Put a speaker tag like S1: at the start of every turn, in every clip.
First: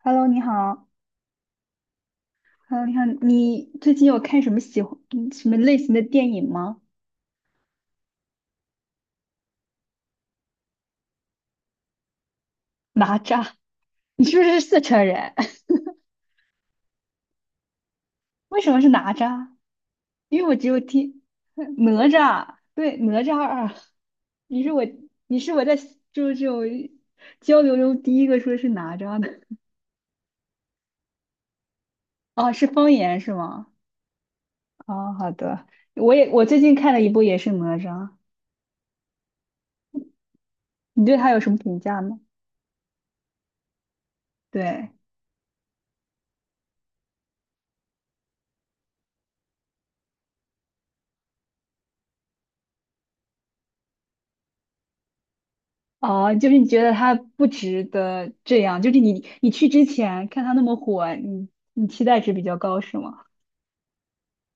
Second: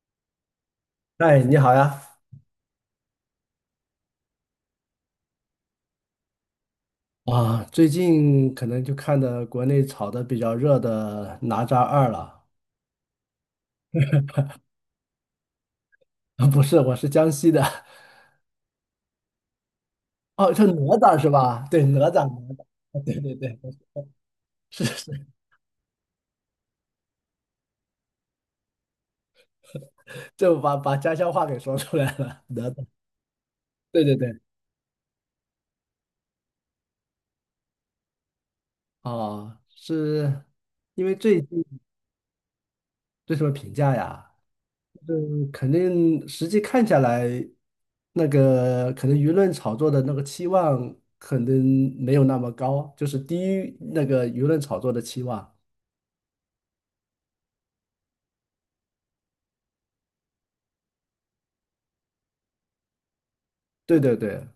S1: Hello，你好。
S2: 哎，你好呀！
S1: Hello，你好。你最近有看什么喜欢什么类型的电影吗？
S2: 最近可能就看的国内炒的比较热的《哪吒二》了。
S1: 哪吒，你是不是四川人？
S2: 啊不是，我是江西的。
S1: 为什么是哪吒？因为
S2: 哦，
S1: 我
S2: 是
S1: 只
S2: 哪
S1: 有
S2: 吒
S1: 听
S2: 是吧？对，哪
S1: 哪
S2: 吒，哪
S1: 吒，
S2: 吒。
S1: 对，
S2: 啊对
S1: 哪
S2: 对
S1: 吒
S2: 对，
S1: 二。你是我，
S2: 是是，
S1: 你是我在就是这种交流中第一个说是哪吒的。
S2: 就把家乡话给说出来了。
S1: 哦，
S2: 哪
S1: 是
S2: 吒，
S1: 方言是吗？
S2: 对对对。
S1: 哦，好的。我最近看了一部也是哪吒，
S2: 哦，是
S1: 你
S2: 因为
S1: 对他有
S2: 最
S1: 什么评
S2: 近
S1: 价吗？
S2: 对什么评价呀？
S1: 对。
S2: 肯定实际看下来，那个可能舆论炒作的那个期望可能没有那么高，就是低于那个舆论炒作的期望。
S1: 哦，就是你觉得他不值得这样，就是你去之前看他那么火，你期待值比较高是吗？
S2: 对对对，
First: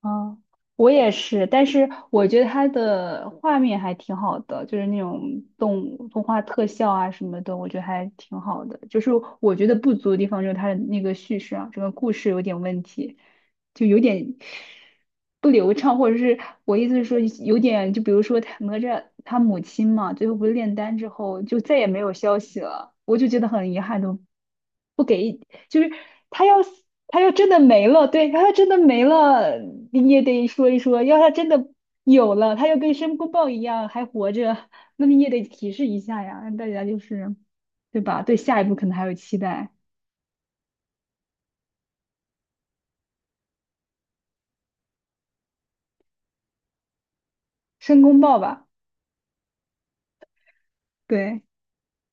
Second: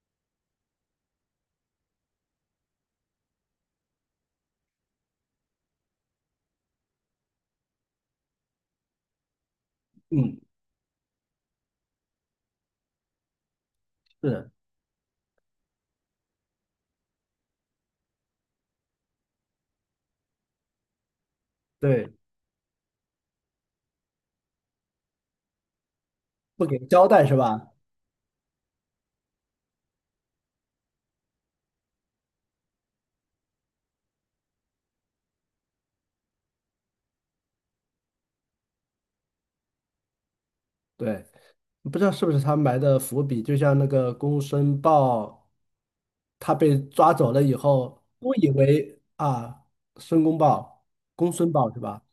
S1: 哦，我也是，但是我觉得它的画面还挺好的，就是那种动物动画特效啊什么的，我觉得还挺好的。就是我觉得不足的地
S2: 嗯，
S1: 方就是它的那个叙事啊，整个故事有点问题，就有点
S2: 是，
S1: 不流畅，或者是我意思是说有点，就比如说他哪吒他母亲嘛，最后不是炼丹之后就再也没有
S2: 对，
S1: 消息了，我就觉得很遗憾，都不给就是他要
S2: 不给
S1: 死
S2: 交
S1: 他
S2: 代
S1: 要
S2: 是
S1: 真的
S2: 吧？
S1: 没了，对，他要真的没了，你也得说一说；要他真的有了，他又跟申公豹一样还活着，那你也得提示一下呀，让大家就是对吧？对下一步可能还有期待，
S2: 对，不知道是不是他埋的伏笔，就像那个《公孙豹》，他被抓走了以
S1: 申
S2: 后，
S1: 公
S2: 都
S1: 豹
S2: 以
S1: 吧，
S2: 为啊，申公豹、公
S1: 对，
S2: 孙豹是吧？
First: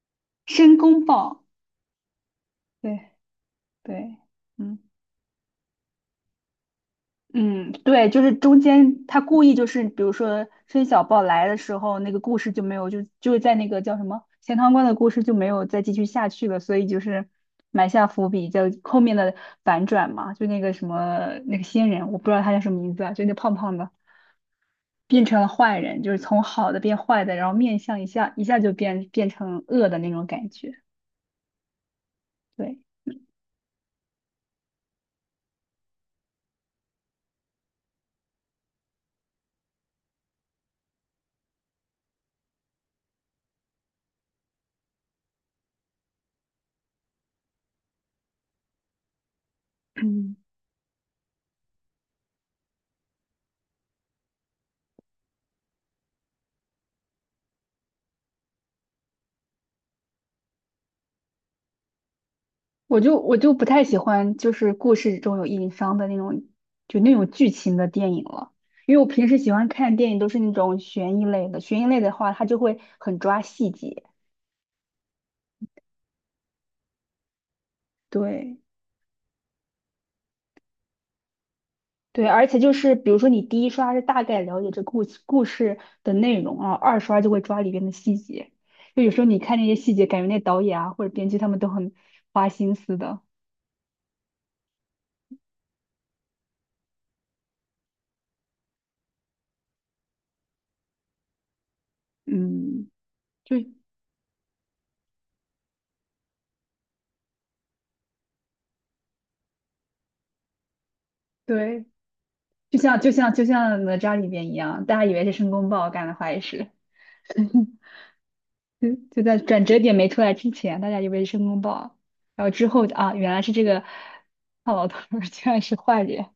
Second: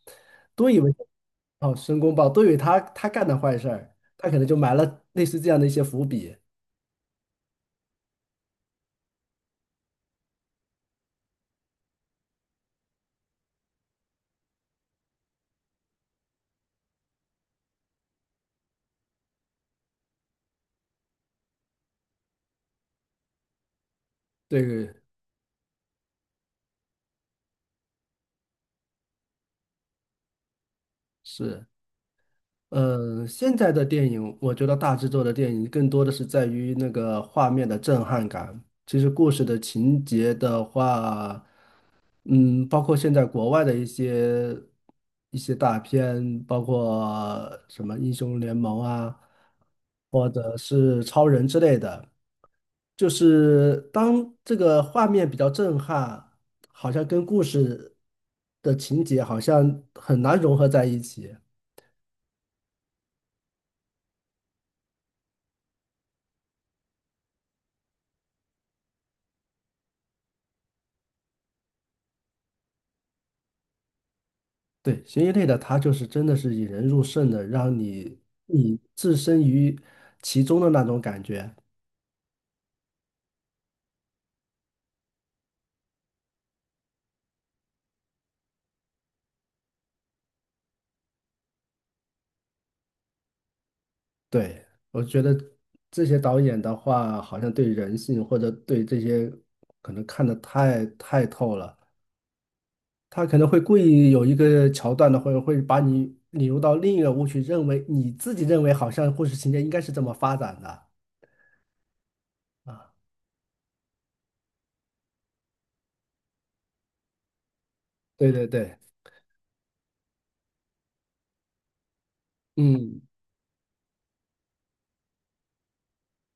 S2: 都
S1: 申
S2: 以为。
S1: 公豹，
S2: 哦，申公豹都以为他
S1: 对
S2: 他干的坏事儿，
S1: 对，
S2: 他可能就埋
S1: 嗯。
S2: 了类似这样的一些伏笔。
S1: 嗯，对，就是中间他故意就是，比如说申小豹来的时候，那个故事就没有，就是在那个叫什么钱塘关的故事就没有再继续下去了，所以就是埋下伏笔，叫后面的反转嘛，就那个什么那个仙人，我不知道他叫什么名字啊，就那胖胖的
S2: 对，
S1: 变成了坏人，就是从好的变坏的，然后面相一下一下就变成恶的那种感觉，
S2: 是，
S1: 对。
S2: 嗯，现在的电影，我觉得大制作的电影更多的是在于那个画面的震撼感。其实故事的情节的话，嗯，包括现在国外的一些大片，包括什么英雄联盟啊，或
S1: 嗯。
S2: 者是超人之类的，就是当这个画面比较震撼，好像跟故事的情节好像很难融合在一起。
S1: 我就不太喜欢，就是故事中有硬伤的那种，就那种剧情的电影了。因为我平时喜欢看电影都是那种悬疑类的，悬疑类的话，它就会很抓细节。
S2: 对，悬疑类的，它就是真的是引人入胜的，让你
S1: 对
S2: 你置身于其中的那种感觉。
S1: 对，而且就是比如说你第一刷是大概了解这故事的内容啊，二刷就会抓里边的细节。就有时候你看那些细节，感觉那导演啊或者编剧他们都很花心思的。
S2: 对，我觉得这些导演的话，好像对人性或者对这些可能看得太透了。
S1: 嗯，
S2: 他可能
S1: 就
S2: 会故意有一个桥段的，或者会把你引入到另一个误区，认为你自己认为好像故事情节应该是这么发展的
S1: 对，
S2: 啊。
S1: 就像哪吒里边一样，大家以为是申公豹干的坏事。
S2: 对对对，
S1: 就在转折点没出来之前，大家以为是申公豹，然后之后
S2: 嗯，
S1: 啊，原来是这个 胖老头儿居然是坏人，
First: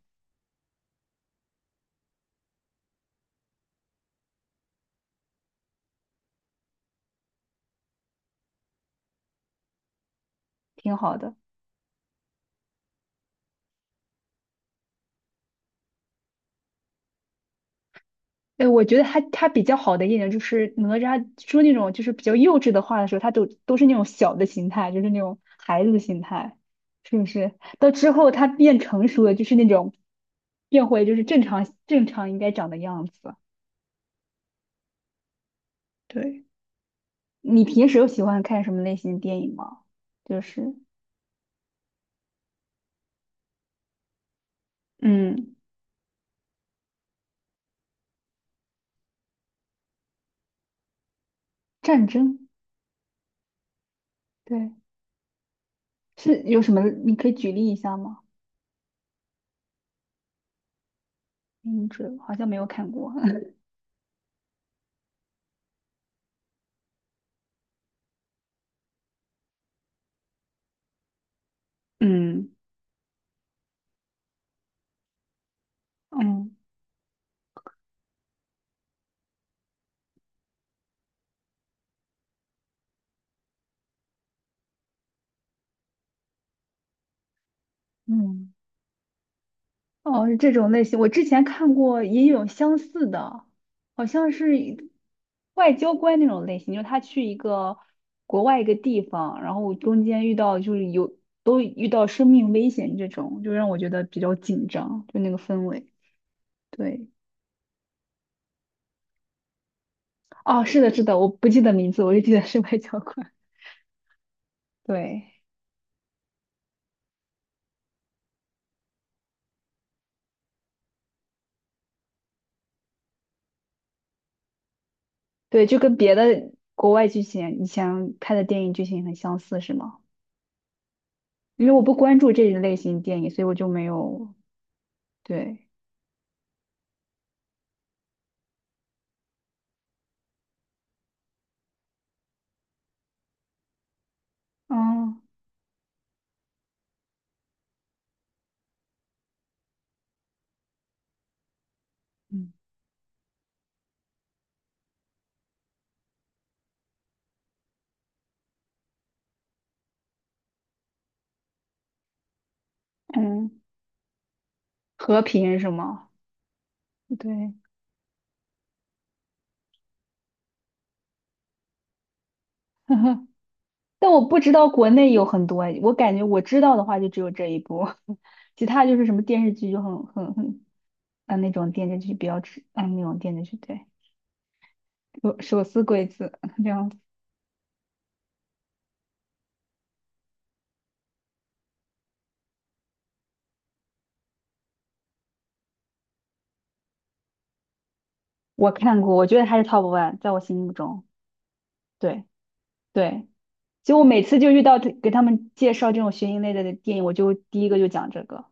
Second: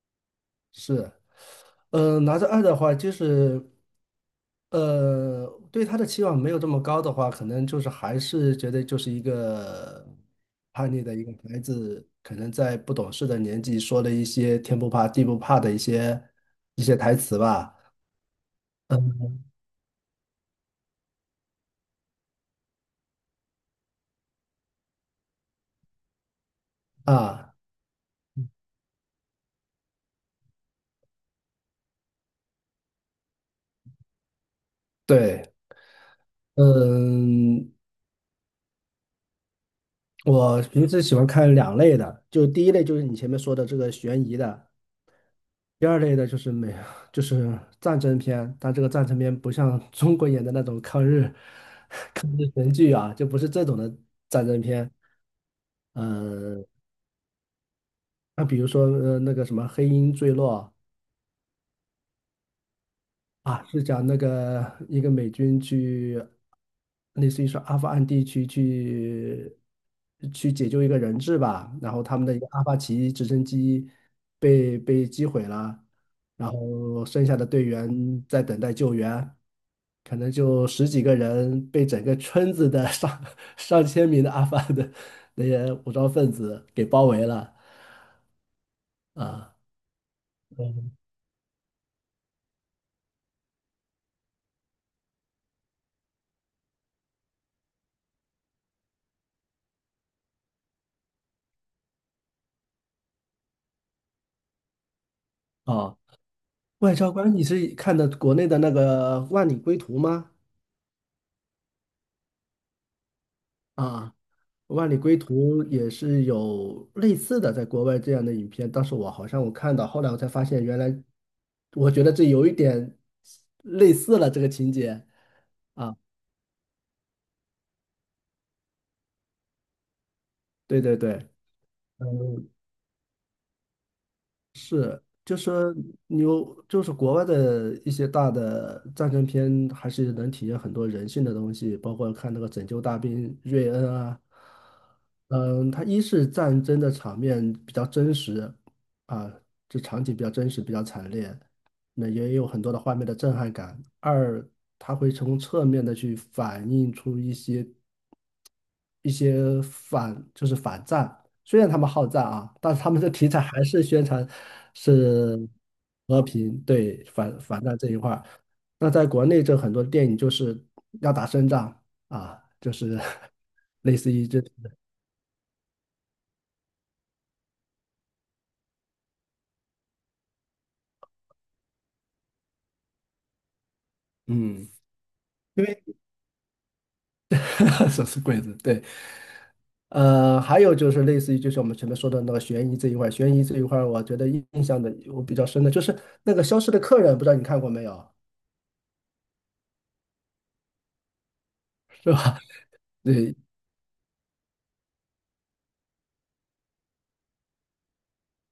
S2: 是。拿着二的话，就是对他的期望没有这么高的话，可能就是还是觉得就是一个叛
S1: 挺
S2: 逆的
S1: 好
S2: 一个
S1: 的。
S2: 孩子，可能在不懂事的年纪说了一些天不怕地不怕的一些台词吧。
S1: 哎，我觉得他
S2: 嗯
S1: 他比较好的一点就是哪吒说那种就是比较幼稚的话的时候，他都是那种小的心态，就是那种孩子的心态，是不是？
S2: 啊，
S1: 到之后他变成熟了，就是那种变回就是正常应该长的样子。
S2: 对，
S1: 对，你
S2: 嗯，
S1: 平时有喜欢看什么类型的电影吗？就
S2: 我
S1: 是
S2: 平时喜欢看两类的，就第一类就是你前面说的这个悬疑的，
S1: 嗯，
S2: 第二类的就是美，就是战争片，但这个战争片不像 中国演的那种抗日
S1: 战争。
S2: 神剧啊，就不是这种的战争
S1: 对。
S2: 片。
S1: 是有
S2: 嗯、
S1: 什么？你可以举例一下吗？
S2: 那比如说那个什么《黑鹰坠落》
S1: 名字好像没有看过。
S2: 啊，是讲那个一个美军去，类似于说阿富汗地区去去解救一个人质吧，然后他们的一个
S1: 嗯，
S2: 阿帕奇直升机被击毁了，然
S1: 嗯
S2: 后剩下的队员在等待救援。可能就十几个人被整个村子的上 上千名的阿富汗的那些武装分子给包围了
S1: 嗯，
S2: 啊
S1: 哦，是这种类型。我之前看过也有相似的，好像是一外交官那种类型，就是他去一个国外一个地方，然后中间遇到就是有都遇到生命危险这种，就让我觉得比较紧张，就那个氛围。
S2: 哦，外
S1: 对，
S2: 交官，你是看的国内的那个《万里归途》吗？
S1: 哦，是的，是的，我不记得名字，我就记得是外交官。
S2: 啊，《万里归
S1: 对。
S2: 途》也是有类似的，在国外这样的影片，当时我好像看到，后来我才发现，原来我觉得这有一点类似了这个情节
S1: 对，就跟
S2: 啊，
S1: 别的国外剧情以前拍的电影剧情很相似，是吗？
S2: 对对对。
S1: 因为我不关注这一
S2: 嗯
S1: 类型电影，所以我就没有
S2: 就
S1: 对，
S2: 是你有，就是国外的一些大的战争片，还是能体现很多人性的东西，包括看那个《拯救大兵瑞恩》啊，
S1: 嗯
S2: 嗯，它一是战争的场面比较真实啊，这场景比较真实，比较惨烈，那也有
S1: 嗯，
S2: 很多的画面的震撼感。二，它会从侧面的去反映出一些反就是反战，虽然他们好战啊，但是他们的题材
S1: 嗯，
S2: 还是宣传
S1: 和
S2: 是
S1: 平是吗？
S2: 和平，对反
S1: 对，
S2: 反战这一块儿。那在国内，这很多电影就是要打胜仗啊，就是 类
S1: 但
S2: 似
S1: 我
S2: 于
S1: 不
S2: 这，
S1: 知道国内有很多，我感觉我知道的话就只有这一部，其他就是什么电视剧就很啊那种电视剧比较吃啊那种电视剧对，
S2: 嗯，
S1: 手
S2: 因
S1: 撕
S2: 为
S1: 鬼子这样子，
S2: 手是鬼子？对，还有就是类似于就是我们前面说的那个悬疑这一块儿，悬疑这一块儿，我觉得印象我比较深的就是那个《消失的客人》，不知道你看过没有，
S1: 我看过，我觉得还是 top one，在我心目中，
S2: 是
S1: 对
S2: 吧？
S1: 对。
S2: 对，
S1: 就我每次就遇到他给他们介绍这种悬疑类的电影，我就第一个就讲这个。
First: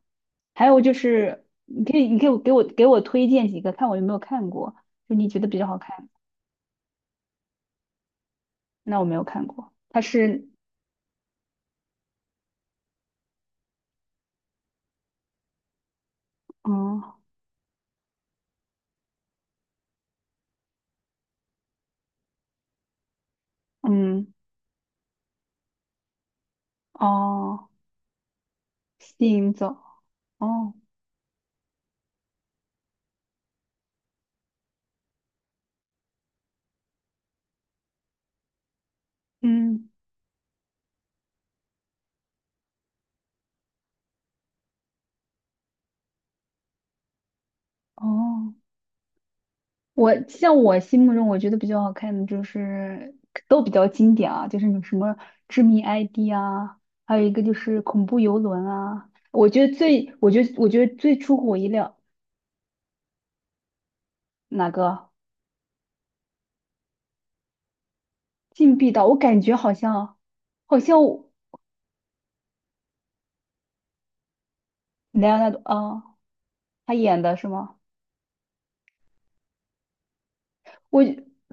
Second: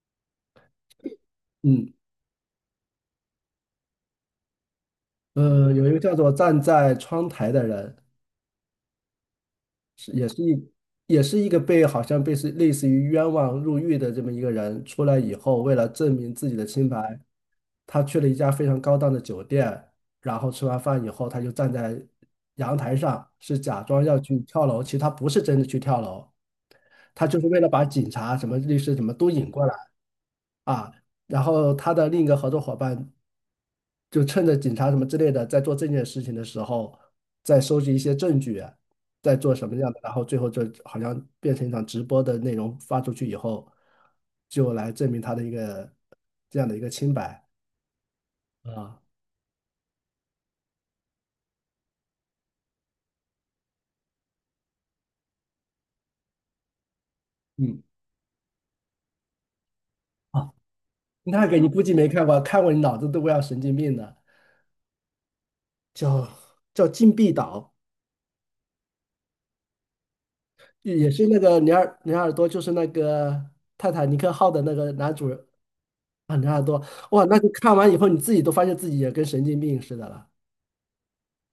S1: 还有就是，
S2: 嗯，
S1: 你可以给我推荐几个，看我有没有看过，就你觉得比较好
S2: 有一个
S1: 看。
S2: 叫做站在窗台的人，
S1: 那我没有看过，它
S2: 是也是
S1: 是，
S2: 一也是一个被好像被是类似于冤枉入狱的这么一个人，出来以后，为了证明自己的清白，
S1: 嗯
S2: 他去了一家非常高档的酒店，然后吃完饭以后，他就站在阳台上，是假装要
S1: 嗯
S2: 去跳楼，其实他不是真的去跳楼，他就是为了
S1: 哦，
S2: 把警察、什么律师什么
S1: 吸
S2: 都引
S1: 引
S2: 过
S1: 走，
S2: 来
S1: 哦
S2: 啊。然后他的另一个合作伙伴就趁着警察什么之类的在做这件事情的时候，在收集一些证据啊，在做什么
S1: 嗯
S2: 样的，然后最后就好像变成一场直播的内容发出去以后，就来证明他的一个这样的一个清白
S1: 哦。
S2: 啊，
S1: 我像我心目中我觉得比较好看的就是都比较经典啊，就是有什么《致命 ID》啊，还有一个就是
S2: 嗯，
S1: 《恐怖游轮》啊。
S2: 啊，
S1: 我觉得最出乎
S2: 那
S1: 我
S2: 个
S1: 意
S2: 你估计
S1: 料，
S2: 没看过，看过你脑子都快要神经病的，
S1: 哪个
S2: 叫叫禁闭岛，
S1: 《禁闭岛》？我感觉好像好像
S2: 也是那个尼尔多，就是那个泰坦尼克号的那个男主
S1: 莱昂
S2: 人
S1: 纳多啊，
S2: 啊，尼尔多，
S1: 他演
S2: 哇，
S1: 的
S2: 那
S1: 是
S2: 个
S1: 吗？
S2: 看完以后你自己都发现自己也跟神经病似的了。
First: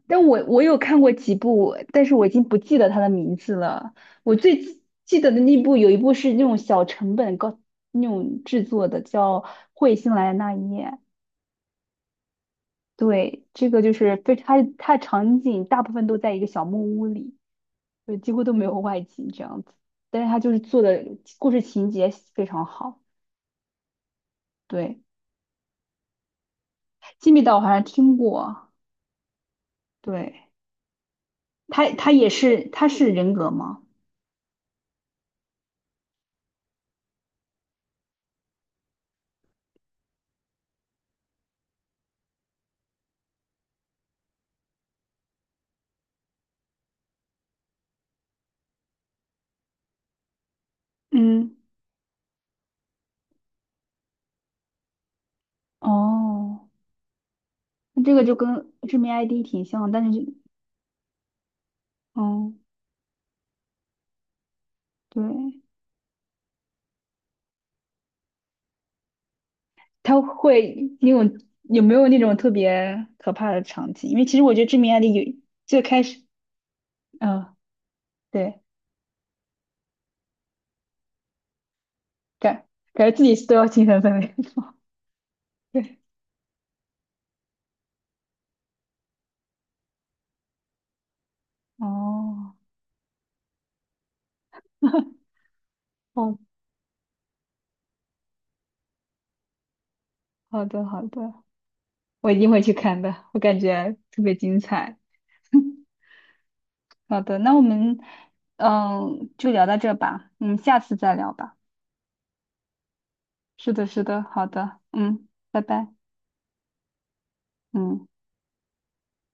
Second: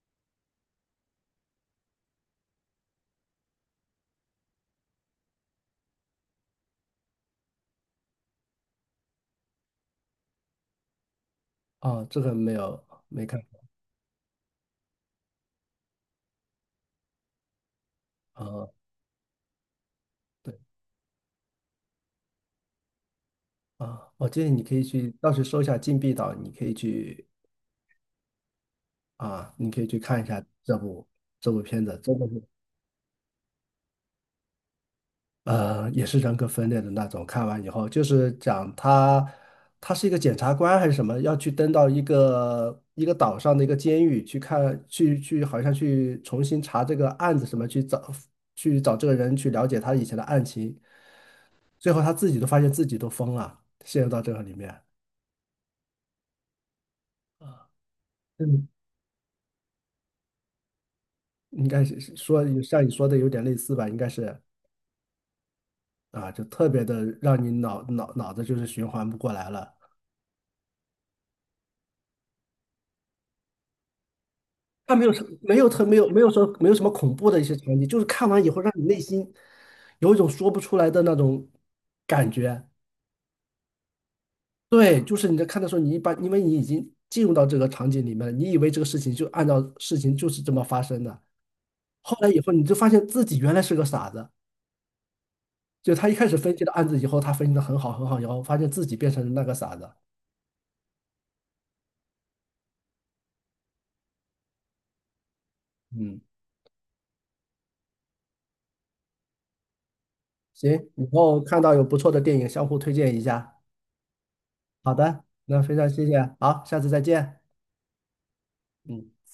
S1: 但我有看过几部，但是我已经不记得它的名字了。我最记得的那部有一部是那种小成本高那种制作的，叫《彗星来的那一夜》。
S2: 哦，这个没看
S1: 对，
S2: 过
S1: 这个就是非它场景大部分都在一个小木屋里，就几乎
S2: 啊，
S1: 都没
S2: 哦
S1: 有外景这样子。但是它就
S2: 对
S1: 是做的故事情节非常好。
S2: 啊，我建议你可以
S1: 对，
S2: 去，到时搜一下《禁闭岛》，你可以去
S1: 《金密岛》我好像听过。
S2: 啊，你可以去看一下
S1: 对，
S2: 这部片
S1: 它
S2: 子，
S1: 它
S2: 真的
S1: 也
S2: 是
S1: 是它是人格吗？
S2: 也是人格分裂的那种。看完以后，就是讲他他是一个检察官还是什么，要去登到一个岛上的一个监狱去看，去好像去重新查这个案子什么，去找这个人去了解他以前的案情，
S1: 嗯，
S2: 最后他自己都发现自己都疯了，陷入到这个里面。
S1: 哦。这个就
S2: 嗯。
S1: 跟知名 ID 挺像，但是就，
S2: 应该是是说
S1: 哦，
S2: 像你说的有点类似吧，应该是
S1: 对，
S2: 啊，就特别的让你脑子就是循环不过来了。
S1: 它会那种有没有那种特别可怕的场景？因为其实我觉得知名
S2: 他没
S1: ID
S2: 有
S1: 有
S2: 什没有
S1: 最
S2: 特没
S1: 开
S2: 有没
S1: 始，
S2: 有说没有什么恐怖的一些
S1: 嗯、
S2: 场景，就是看完以后
S1: 对，
S2: 让你内心有一种说不出来的那种感
S1: 感
S2: 觉。
S1: 感觉自己都要精神分裂。
S2: 对，就是你在看的时候，你
S1: 对，
S2: 一般因为你已经进入到这个场景里面了，你以为这个事情就按照事情就是这么发生的，后来以后
S1: 哦，
S2: 你就发现自己原来是个傻子。就他一开始
S1: 哦，
S2: 分析的案子以后，他分析的很好很好，然后发现自己变成了那个傻子。
S1: 好的好的，我一定会去看的，我感觉特别精彩。
S2: 嗯。
S1: 好的，那我们嗯就聊到这吧，嗯，
S2: 行，
S1: 下次
S2: 以
S1: 再聊
S2: 后
S1: 吧。
S2: 看到有不错的电影，相互推荐一下。
S1: 是的，是的，好的，
S2: 好的，
S1: 嗯，拜
S2: 那非常
S1: 拜，
S2: 谢谢，好，下次再见。
S1: 嗯。
S2: 嗯。